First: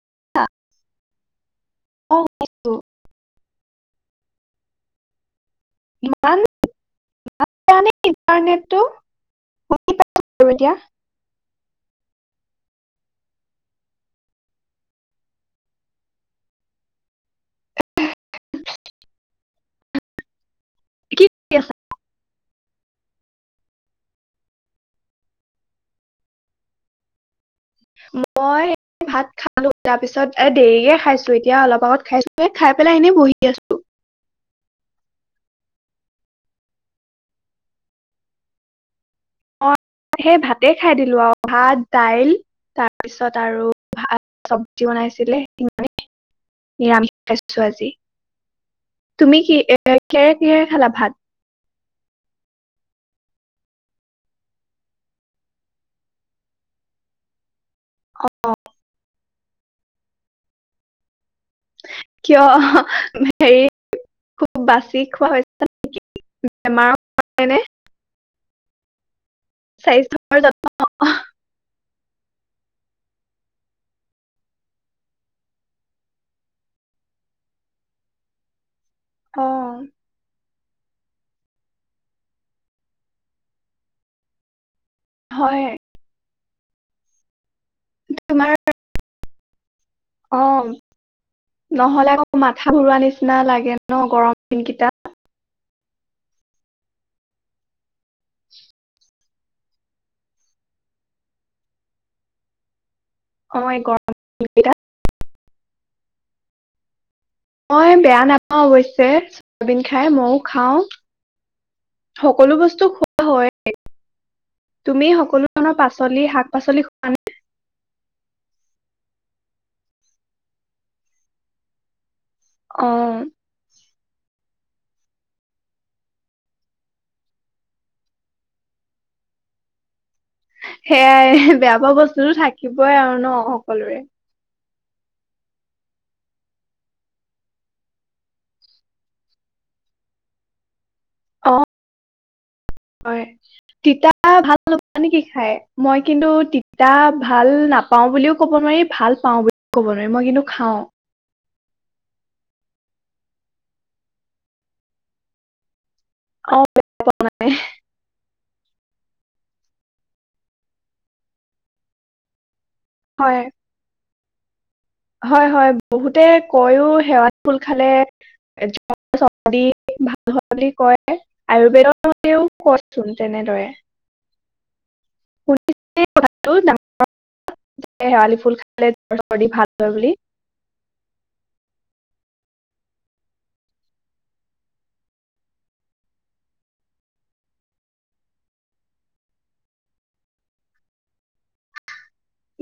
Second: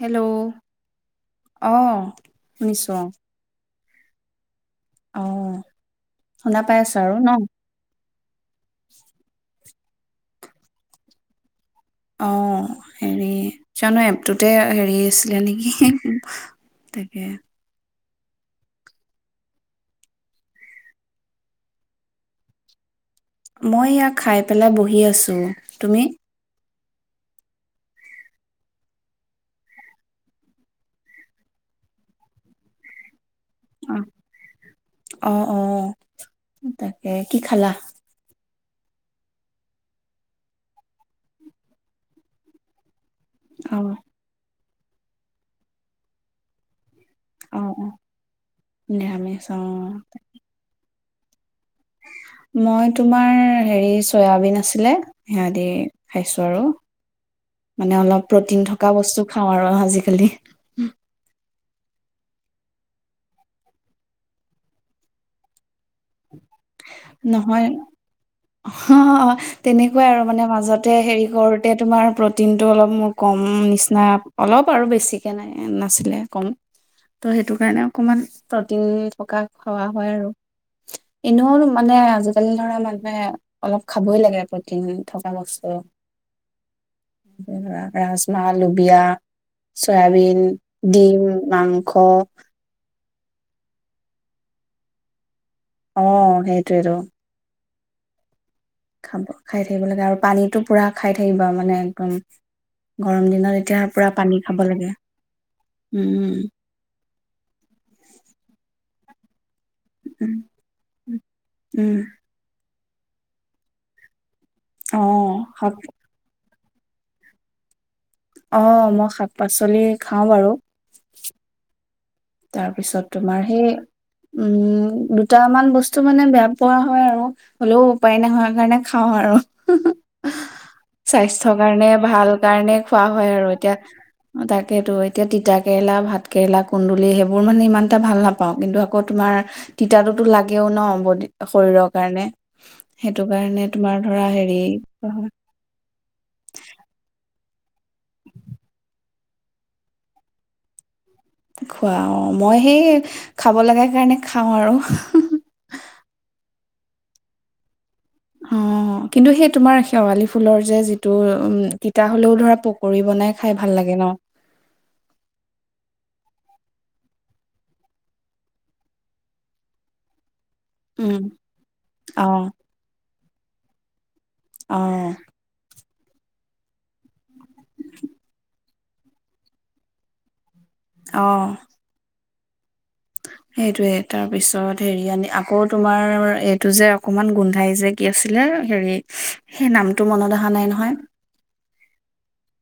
Hello অ শুনিছোঁ অ অ মান শুনা পাই আছা আৰু ন দে ইণ্টাৰনেটটো দিয়া অ হেৰি জানো এপটোতে হেৰি আছিলে নেকি তাকে কি মই ইয়াক খাই পেলাই বহি আছো তুমি মই ভাত খালো তাৰ পিছত এ দেৰিকে খাইছো এতিয়া অলপ আগত খাইছো খাই পেলাই এনেই বহি আছো অ অ অ তাকে কি খালা অ সেই ভাতে খাই দিলো আৰু ভাত দাইল তাৰপিছত আৰু অ ভাল চব্জি বনাইছিলে সিমানে নিৰামিষ খাইছো অ অ আজি। তুমি নিৰামিষ কি অ কিহেৰে কিহেৰে খালা ভাত? মই তোমাৰ হেৰি চয়াবিন আছিলে হেয়া দি খাইছোঁ আৰু। মানে অলপ অ', প্ৰটিন থকা বস্তু খাওঁ আৰু আজিকালি। কিয় হেৰি খুব বাচি খোৱা হৈছো। নহয়, অ তেনেকুৱাই আৰু স্বাস্থ্যৰ মানে যত্ন মাজতে অ', হেৰি কৰোতে তোমাৰ প্ৰটিন টো অলপ মোৰ কম নিচিনা অলপ আৰু বেছিকে নাই নাছিলে কম। ত' সেইটো কাৰণে অকমান টিন থকা খোৱা হয় আৰু। এনেও মানে আজিকালি ধৰা মানুহে অলপ খাবই লাগে প্ৰটিন। টিন থকা হয়। বস্তু। [inaudible] [unintelligible] তোমাৰ ৰাজমাহ, লুবিয়া। চয়াবিন, অ' ডিম, মাংস। নহ'লে আকৌ মাথা ঘূৰোৱা নিচিনা লাগে ন গৰম দিন গিতাত। অ সেইটোৱেইটো। খাব খাই থাকিব লাগে আৰু পানীটো পুৰা খাই থাকিব মানে একদম গৰম দিনত অ' এই এতিয়া পুৰা গৰম পানী খাব দিনকেইটা লাগে। উম। মই বেয়া নাপাওঁ অৱশ্যে। [unintelligible] খাই উম ময়ও খাওঁ উম সকলো বস্তু [unintelligible] অ', তুমি সকলো শাক ধৰণৰ পাচলি শাক পাচলি খোৱা নে নাই? [unintelligible] অ মই শাক পাচলি খাওঁ বাৰু। তাৰপিছত অ' তোমাৰ সেই উম, দুটামান বস্তু মানে বেয়া পোৱা হয় আৰু, হ'লেও উপায় নহয় কাৰণে খাওঁ আৰু। সেয়াই স্বাস্থ্যৰ বেয়া কাৰণে পোৱা ভাল বস্তুটো কাৰণে থাকিবই আৰু ন সকলোৰে তো এতিয়া তিতা কেৰেলা, ভাত কেৰেলা, কুন্দো বুলি সেইবোৰ মানে ইমান এটা ভাল নাপাও কিন্তু আকৌ তোমাৰ তিতা তোতো লাগেও ন। বডি অ শৰীৰৰ কাৰণে সেইটো হয়। কাৰণে তোমাৰ তিতা ধৰা হেৰি ভাল নোপোৱা নেকি খাই? মই কিন্তু তিতা ভাল নাপাওঁ বুলিও ক'ব নোৱাৰি ভাল পাওঁ বুলিও ক'ব নোৱাৰি মই কিন্তু খাওঁ। খোৱা অ মই সেই খাব লগা কাৰণে খাওঁ আৰু। অ [unintelligible] প মানে। অ, কিন্তু সেই তোমাৰ শেৱালি ফুলৰ যে যিটো উম তিতা হলেও ধৰা পু কৰি বনাই হয় খাই ভাল লাগে ন। হয়, হয় বহুতে কইয়ো শেৱালি ফুল খালে জ্বৰ, চৰ্দি ভাল বুলি কয় উম, আয়ুৰ্বেদৰ অ', [unintelligible] কয় চোন। তেনেদৰে অ শুনি ক ডাঙৰ শেৱালি ফুল খালে সৰ্দি ভাল হয় বুলি আহ সেইটোৱে তাৰপিছত হেৰি আনি আকৌ তোমাৰ এইটো যে অকমান গোন্ধাই যে কি আছিলে হেৰি সেই নামটো মনত অহা নাই নহয়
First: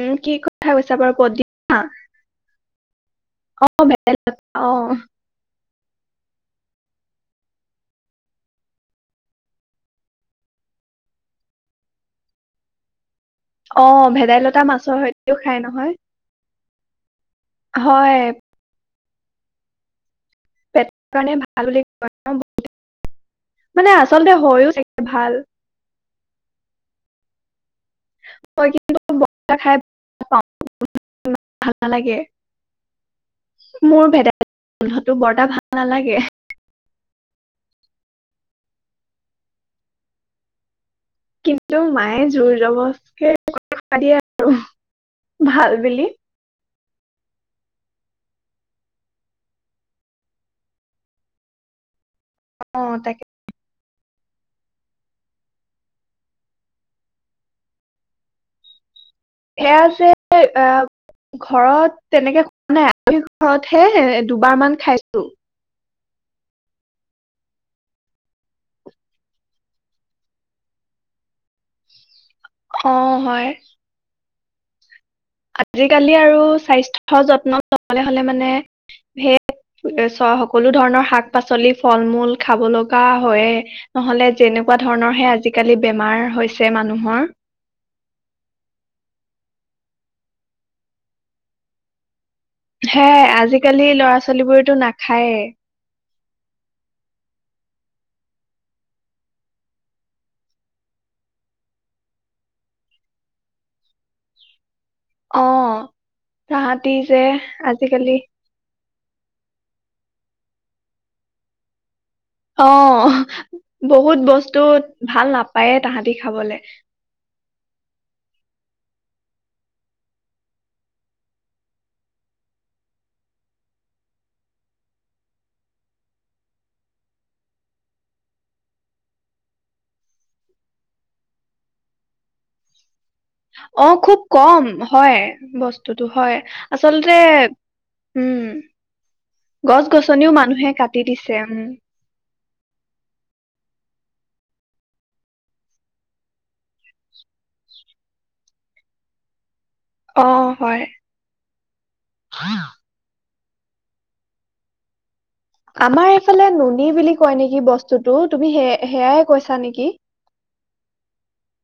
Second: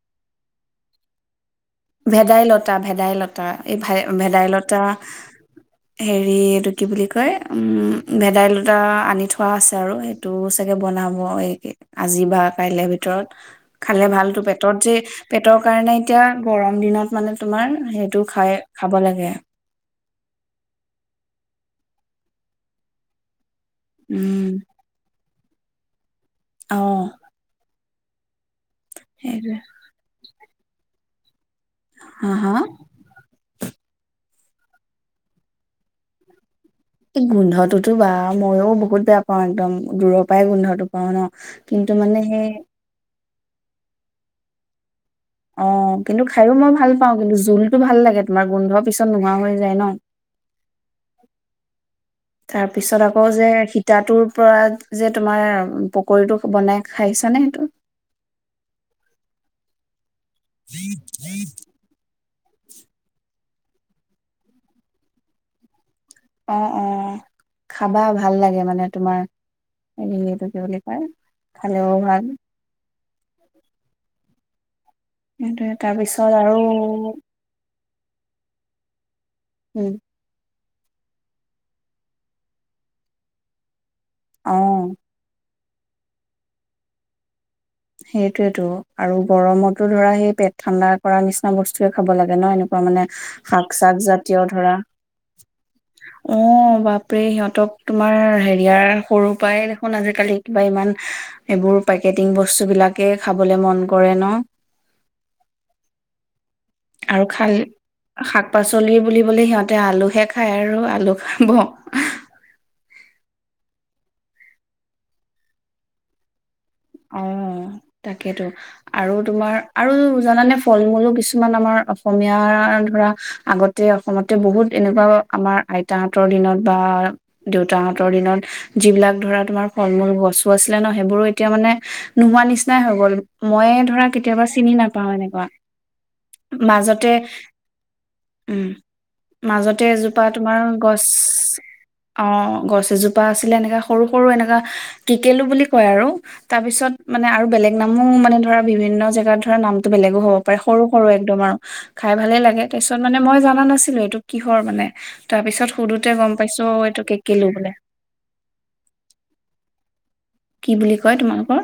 উম কি কথা কৈছা বাৰু প ভেদাইলতা ভেদাইলতা অ এই ভ অ ভেদাইলতা হেৰি এইটো কি বুলি কয় উম ভেদাইলতা আনি থোৱা আছে আৰু সেইটো চাগে বনাব এইে আজি বা কাইলে ভিতৰত ভিতৰত অ খালে ভালতটো ভেদাইলতা পেটত যে মাছৰ সৈতেও খাই পেটৰ নহয় কাৰণে এতিয়া গৰম দিনত। মানে তোমাৰ হয় সেইটো খাই খাব লাগে। হে পেটৰ কাৰণে ভাল বুলি কয় বহোঁতে মানে আচলতে উম হয়ওে ভাল। আহ। হয়ই কিন্তু বৰা খাই ভাল পাওঁ। উম। ভাল নালাগে। হা হা মোৰ ভেদ বানন্ধতো বৰ্তটা ভাল নালাগে। এই গোন্ধটোতো বা মইো বহুত বেয়া পাওঁ একদম দূৰৰ পৰাই গোন্ধটো। পাওঁ ন কিন্তু মানে মায়ে সেই জোৰ জবসকে। পিয় আৰু অ কিন্তু খাইো মই ভাল পাওঁ কিন্তু জোলতটো ভাল লাগে। তোমাৰ গোন্ধ পিছত নোহোৱা হৈ যায় ন। তাৰ অ পিছত তাকে আকৌ যে শ। তাতৰ পৰা যে তোমাৰ পকীটো বনাই খাইছানে সেইটো সেয়া আছে। এ ঘৰত তেনেকে। নাই আমি ঘৰতহে দুবাৰ মান খাইছো। অ অ খাবা ভাল লাগে মানে তোমাৰ হেৰিটো কি বুলি কয় খালেও ভাল। অ হয়। সেইটোৱে আজিকালি তাৰপিছত আৰু স্বাস্থ্য যত্ন। চলে হলে মানে সে। উম, চহক। সকলো ধৰণৰ শাক পাচলি ফল মূল খাব লগা হয়। নহলে যেনেকুৱা অ', ধৰণৰ হে আজি। আজিকালি বেমাৰ হৈছে মানুহৰ। সেইটোয়েইটো। আৰু গৰমতো ধৰা সেই পেট ঠাণ্ডা কৰা নিচিনা বস্তুয়ে খাব লাগে। ন এনেকুৱা মানে সেয়াই শাক আজিকালি চাক ল'ৰা জাতীয় ধৰা। ছোৱালীবোৰেতো নাখায়েই। অ' বাপৰে সিহঁতক তোমাৰ হেৰিয়াৰ সৰুৰ পৰাই দেখোন আজিকালি কিবা ইমান এইবোৰ পেকেটিং বস্তু। বস্তু বিলাকে খাবলে মন কৰে ন? অ! তাহাঁতি যে আৰু খাল আজিকালি শাক -পাচলি বুলি। সিহঁতে আলুহে খায় আৰু আলু খাব। অ বহুত বস্তু ভাল নাপায়ে তাহাঁতি খাবলে। অ তাকেইেতো আৰু তোমাৰ আৰু জানানে ফল মূলো কিছুমান আমাৰ অসমীয়াৰ ধৰা আগতে অসমতে বহুত এনেকুৱা আমাৰ আইতাহঁতৰ দিনত বা দেউতাহতৰ দিনত যিবিলাক ধৰা তোমাৰ ফল মূল গছো আছিলে ন সেইবোৰো এতিয়া মানে। নোহোৱা নিচিনাই হৈ গ'ল। মই অ ধৰা খুব কেতিয়াবা কম চিনি নাপাও হয় এনেকুৱা। বস্তুটো হয় মাজতে, আচলতে উম গছ মাজতে এজোপা গছনিও তোমাৰ মানুহে কাটি গছ দিছে উম অ গছ এজোপা আছিলে এনেকুৱা সৰু সৰু এনেকুৱা টিকেলো বুলি কয় আৰু তাৰপিছত মানে আৰু বেলেগ নামো মানে ধৰা বিভিন্ন জেগাত ধৰা নাম বেলেগো অ হ'ব পাৰে হয় সৰু সৰু একদম আৰু খাই ভালে লাগে তাৰ পিছত মানে মই জানা নাছিলো এইটো কিহৰ মানে তাৰ পিছত সুধোতে আমাৰ গম এইফালে পাইছো নুনী এইটো বুলি কয় কেকেলু নেকি বোলে বস্তুটো তুমি সে সেয়াই কৈছা নেকি! কি বুলি কয় তোমালোকৰ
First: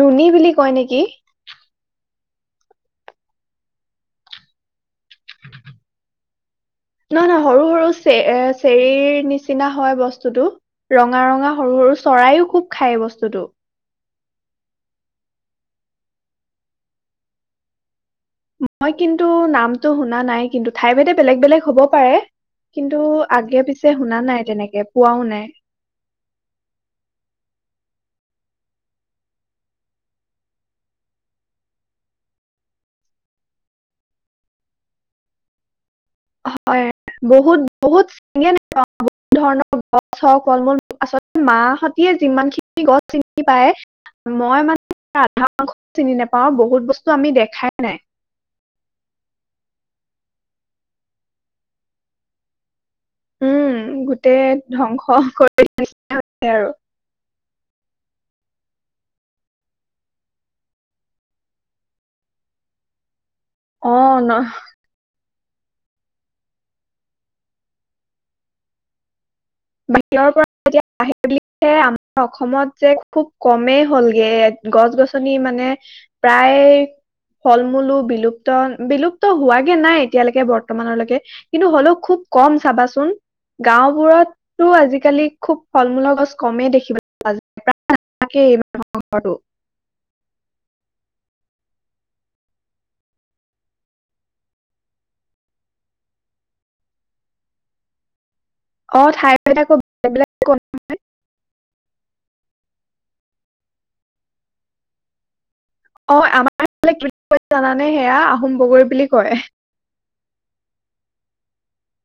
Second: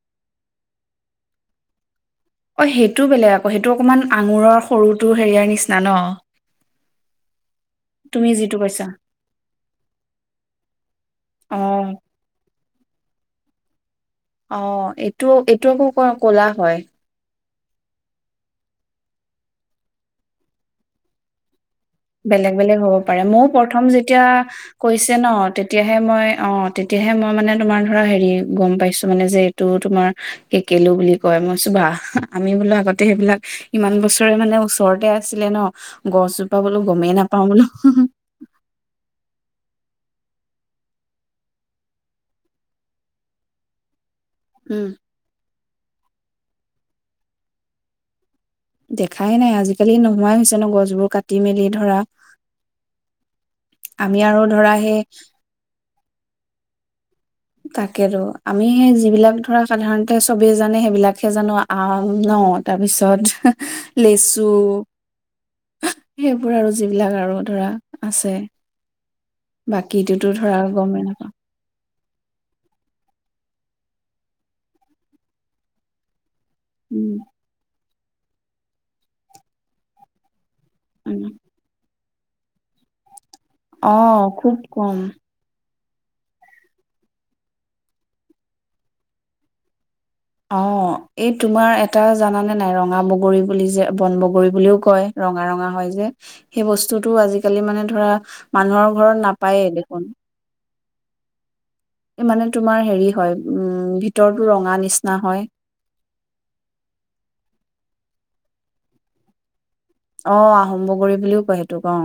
নুনী বুলি কয় নেকি! অ সেইটো বেলেগ আকৌ সেইটো অকনমান আঙুৰৰ সৰুটো হেৰিয়াৰ নিচিনা ন? নহয় নহয় সৰু সৰু চ তুমি যিটো এ কৈছা চেৰ নিচিনা হয় বস্তুটো ৰঙা ৰঙা অ সৰু সৰু চৰাইও খুব খাই বস্তুটো অ এইটো এইটো আকৌ কলা হয়। মই কিন্তু নামটো শুনা নাই কিন্তু ঠাই ভেদে বেলেগ বেলেগ হ'ব পাৰে বেলেগ বেলেগ হব কিন্তু পাৰে মইও আগে প্ৰথম পিছে শুনা যেতিয়া নাই তেনেকে কৈছে পোৱাও ন নাই তেতিয়াহে মই অ তেতিয়াহে মই মানে তোমাৰ ধ হেৰি গম পাইছো মানে যে এইটো তোমাৰ কেকেলো বুলি কয় মই বোলো ৱাহ আমি বোলো আগতে সেইবিলাক ইমান বছৰে মানে ওচৰতে আছিলে ন গছজোপা বোলো হয় গমেই নাপাও বহুত বোলো বহুত চিনিয়ে নাপাও [unintelligible] বহুত ধৰণৰ গছ হওক, ফল মূল হওক আচলতে মা হতিয়ে যিমান খিনি গছ চিনি পায় মই উম মানে আধা অংশও চিনি নাপাওঁ অ বহুত বস্তু আমি দেখাই নাই দেখাই নাই আজিকালি নোহোৱাই হৈছে ন গছবোৰ কাটি মেলি ধৰা উম আমি আৰু গোটেই ধৰা সেই ধ্বংস কৰি আৰু তাকেতো আমি যিবিলাক ধৰা সাধাৰণতে চবেই জানে সেইবিলাকহে জানো আ ন তাৰপিছত অ লেচু ন সেইবোৰ আৰু যিবিলাক আৰু ধৰা আছে। বাকীটোতো বাহিৰৰ পৰা ধৰা যেতিয়া গমেই বাহিৰ নাপাওঁ বুলি অসমত যে খুব কমেই হ'লগে গছ গছনি মানে প্ৰায় উম ফল মূলো বিলুপ্ত বিলুপ্ত হোৱাাগে নাই এতিয়ালৈকে বৰ ব্তমানৰলৈকে উম কিন্তু হ'লেও খুব কম চাবাচোন অ' গাঁওবোৰত খুব তটো কম আজিকালি খুব ফল মূলৰ গছ কমেই দেখিবলৈ পোৱা যায় প্ৰায় নথাকেই এই মানুহৰ ঘটো অ এই তোমাৰ এটা জানানে নাই ৰঙা বগৰী বুলি যে বন বগৰী বুলিও কয় ৰঙা ৰঙা হয় যে সেই বস্তুটো আজিকালি মানে ধৰা মানুহৰ অ ঘৰত ঠাই ভেদে নাপায়েই আকৌ দেখোন বেলেগ বেলেগ মানে তোমাৰ হেৰি হয় উম ভিতৰতো ৰঙা নিচিনা হয় অঁ আমাৰ জানানে সেয়া আহোম বগৈ বুলি কয় আহ আহোম্ভগৰী বুলিও কয় সেইটো কও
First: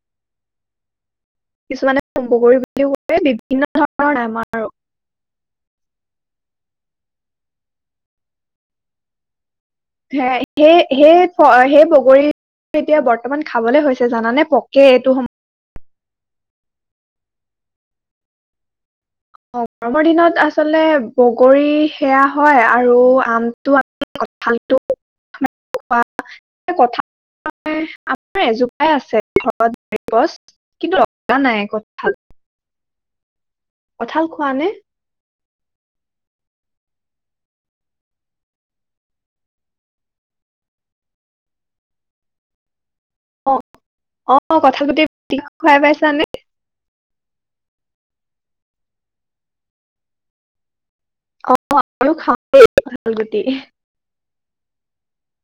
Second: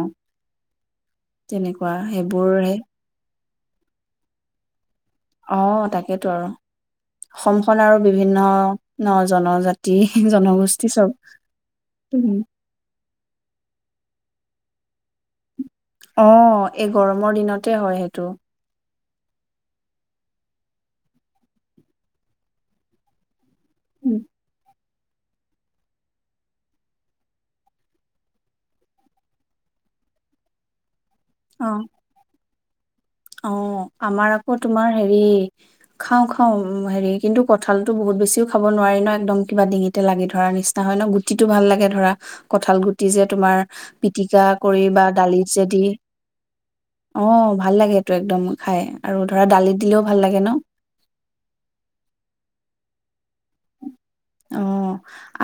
কিছুমানে সম্ভ কৰি বুলি ক বিন্ন ধৰণৰ আমাৰ অঁ তাকেইেতো আৰু অসমখন আৰু বিভিন্ন জনজাতি সেই জনগোষ্ঠী চব সেই সেই বগৰী উম। এতিয়া বৰ্তমান খাবলে হৈছে জানানে পক কে তু অঁ এই গৰমৰ দিনতে হয় সেইটো অ গৰমৰ দিনত আচলতে বগৰী সেয়া হয় আৰু আম ত উম। ভাল ৱা কথা আমাৰ এজোপাই আছে ঘৰত গছ কিন্তু কোৱা নাই ক ভাল অঁ আমাৰ আকৌ নে তোমাৰ হেৰি খাওঁ খাওঁ হেৰি কিন্তু কঠালতো বহুত বেছিওঁ খাব নোৱাৰি ন একদম কিবা ডিঙিতে লাগি ধৰা নিচিনা হয় ন গুটিটো ভাল লাগে ধৰা কঁঠাল গু যে অ তোমাৰ অ পিটিকা কৰি কঁঠাল গুটি বা দালিত পিটিকা যে দি খুৱাই পাইছানে অঁ ভাল লাগে একদম খাই আৰু ধৰা দালিত দিলেও ভাল লাগে ন অঁ খাও ভাল অঁ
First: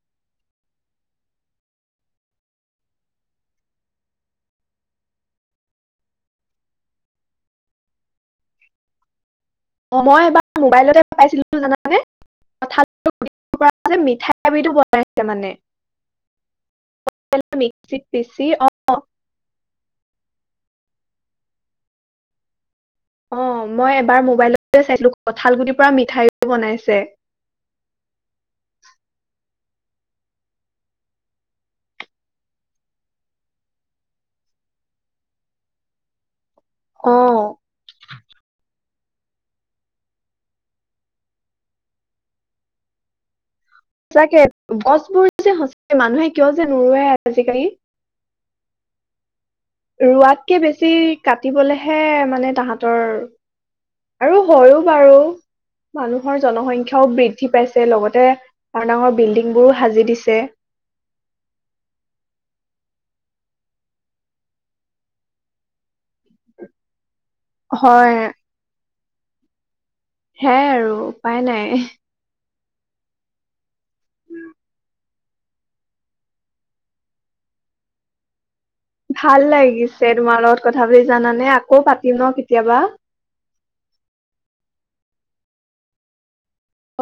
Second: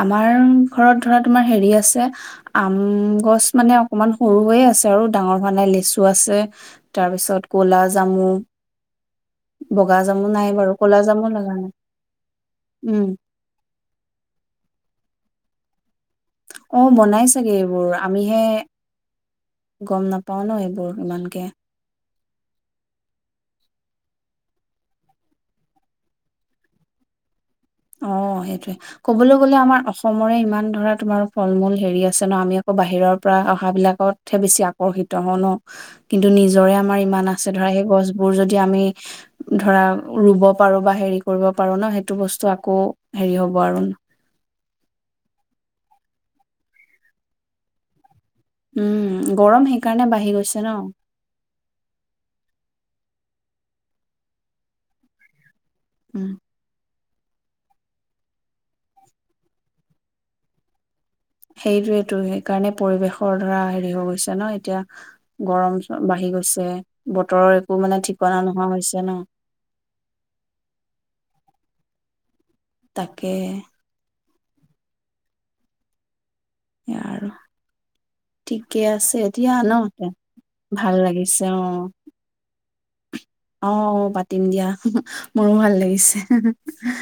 আমাৰ ঘৰত ধৰা তোমাৰ হেৰি আছে আম গছ মানে অকণমান সৰু হৈ আছে আৰু ডাঙৰ হানে লেচু আছে তাৰপিছত কলা জামু বগা অঁ মই জামু এবাৰ নাই বাৰু ক'লা মোবাইলতে জামু লগা পাইছিলো নাই জানানে উম যে মিঠাই আবিটো বনাই এ মানে অঁ বনাই চাগে এইবোৰ মিক্সিত আমিহে পিচি অ গম নাপাওঁ ন এইবোৰ ইমানকে অঁ মই এবাৰ মোবাইল চাইছিলো কঁঠালগুটিৰ পৰা মিঠাইো বনাইছে অঁ সেইটোৱে কবলৈ গলে আমাৰ অসমৰে ইমান ধৰা তোমাৰ ফল মূল হেৰি আছে ন আমি আকৌ বাহিৰৰ পৰা অহা বিলাকতহে বেছি আকৰ্ষিত হওঁ ন কিন্তু নিজ জ্বৰে আমাৰ অ ইমান আছে ধৰা সেই গছবোৰ যদি আমি ধৰা ৰুব পাৰো বা হেৰি কৰিব পাৰো ন সেইটো বস্তু আ হেৰি হ'ব বাৰণ সঁচাকে গছবোৰ যে সঁচাক মানুহে কিয় যে নৰুৱে আজিকালি উম গৰম সেইকাৰণে বাঢ়ি ৰোৱাতকে গৈছে ন বেছি কাটিবলেহে মানে তাহত ৰ আৰু হয়ো বাৰু উম মানুহৰ জনসংখ্যা শাও বৃদ্ধি পাইছে লগতে ডাঙৰ ডাঙৰ বিল্ডিংবোৰো সাজি দিছে সেইটোয়েতো সেইকাৰণে পৰিৱেশৰ ধৰা হেৰি হৈ গৈছে ন এতিয়া গৰম বাঢ়ি গৈছে বতৰৰ একো মানে হয় ঠিকনা নোহোৱা হৈছে ন সে আৰু উপায় নাই তাকে আৰু ঠিকে আছে ভাল এতিয়া লাগিছে ন তোমাৰ লগত কথা ভাল পাতি লাগিছে জানানে আকৌ পাতিম ন কেতিয়াবা অ অ পাতিম দিয়া মোৰো ভাল লাগিছে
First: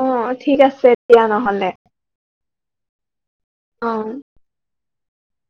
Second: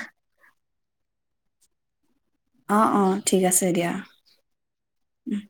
অ ঠিক আছে এয়া নহ'লে অ অ ঠিক আছে দিয়া অ উম